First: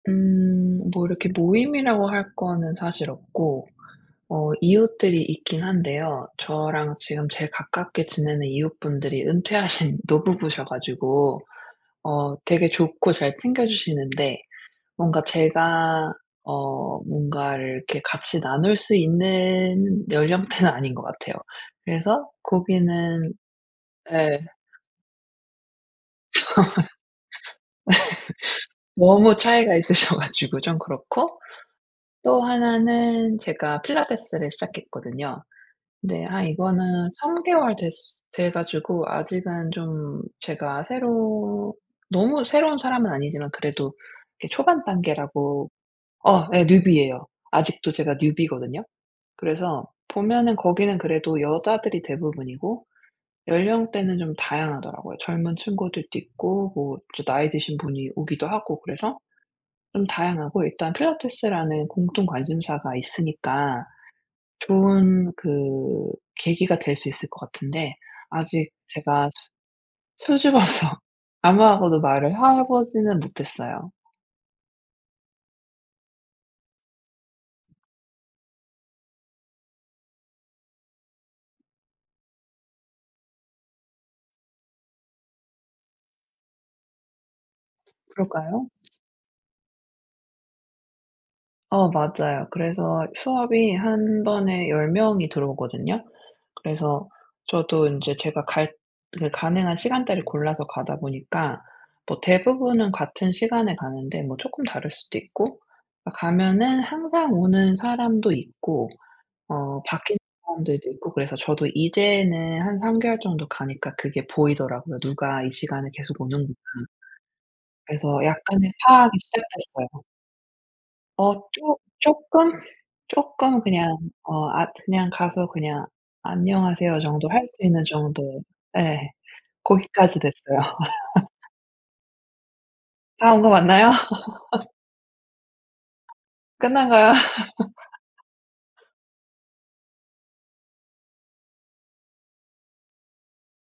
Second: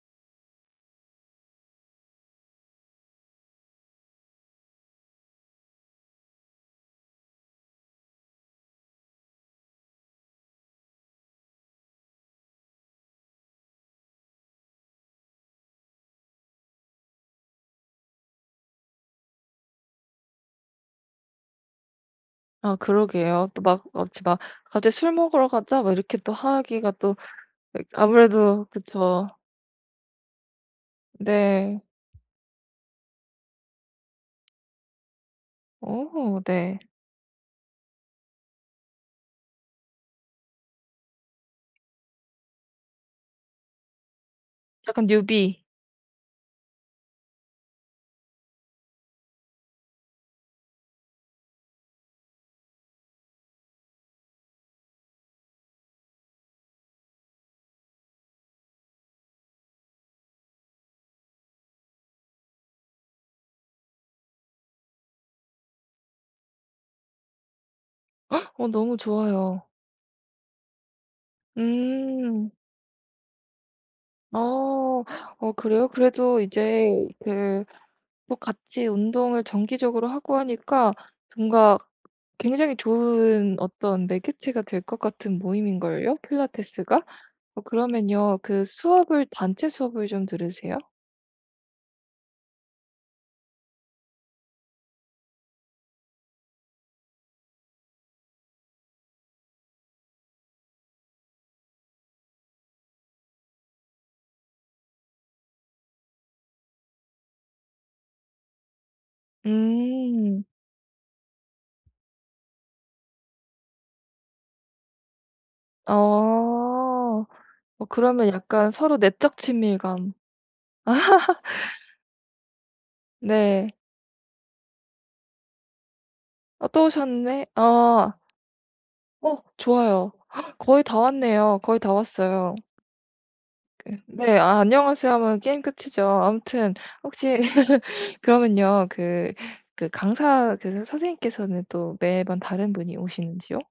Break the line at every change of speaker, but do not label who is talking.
음 뭐 이렇게 모임이라고 할 거는 사실 없고 어 이웃들이 있긴 한데요. 저랑 지금 제일 가깝게 지내는 이웃분들이 은퇴하신 노부부셔 가지고 어 되게 좋고 잘 챙겨주시는데 뭔가 제가 어 뭔가를 이렇게 같이 나눌 수 있는 연령대는 아닌 것 같아요. 그래서
아
거기는
그러게요. 또 막 어 지 막
예.
갑자기 "술 먹으러 가자." 뭐 이렇게 또 하기가 또 그 아무래도 그쵸.
너무 차이가 있으셔 가지고 좀 그렇고.
네.
또 하나는 제가 필라테스를 시작했거든요. 근데
어
아
네.
이거는 3 개월 됐으 돼 가지고 아직은 좀 제가 새로 너무 새로운 사람은 아니지만 그래도 이 초반
약간 뉴비.
단계라고 어 예. 뉴비예요. 아직도 제가 뉴비거든요. 그래서 보면은 거기는 그래도 여자들이 대부분이고 연령대는 좀 다양하더라고요. 젊은 친구들도 있고 뭐 또 나이 드신 분이 오기도 하고 그래서 좀 다양하고 일단 필라테스라는 공통 관심사가 있으니까 좋은 그 계기가 될 수 있을 것 같은데
어
아직
너무
제가 수
좋아요.
수줍어서 아무하고도 말을
음.
하 보지는 못했어요.
어. 어 그래요? 그래도 이제 그 뭐 같이 운동을 정기적으로 하고 하니까 뭔가 굉장히 좋은 어떤 매개체가 될 것 같은 모임인걸요 필라테스가? 어 그러면요 그
그럴까요?
수업을 단체 수업을 좀 들으세요?
어 맞아요. 그래서 수업이 1 번에 10 명이 들어오거든요. 그래서 저도 인제 제가 갈 그 가능한 시간대를 골라서 가다 보니까 뭐 대부분은 같은 시간에 가는데 뭐 쪼끔 다를 수도 있고 아 가면은 항상 오는 사람도 있고 어 바뀐
음.
사람들도 있고 그래서 저도 이제는 한 3 개월 정도 가니까 그게 보이더라고요. '누가 이 시간에 계속 오는구나.'
어. 어
그래서
그러면 약간
약간의
서로
파악이
내적
시작됐어요.
친밀감.
어 쪼 쪼끔? 쪼끔
네.
그냥 어 아 그냥 가서 그냥
'어 또
"안녕하세요." 정도 할
오셨네.' 어.
수 있는
어.
정도. 예.
좋아요.
거기까지 됐어요.
거의 다 왔네요. 거의 다 왔어요.
다 온 거 맞나요?
그 네 아 "안녕하세요." 하면 게임 끝이죠. 아무튼
끝난 거야?
혹시 그러면요 그 그 강사 그러 선생님께서는 또 매번 다른 분이 오시는지요?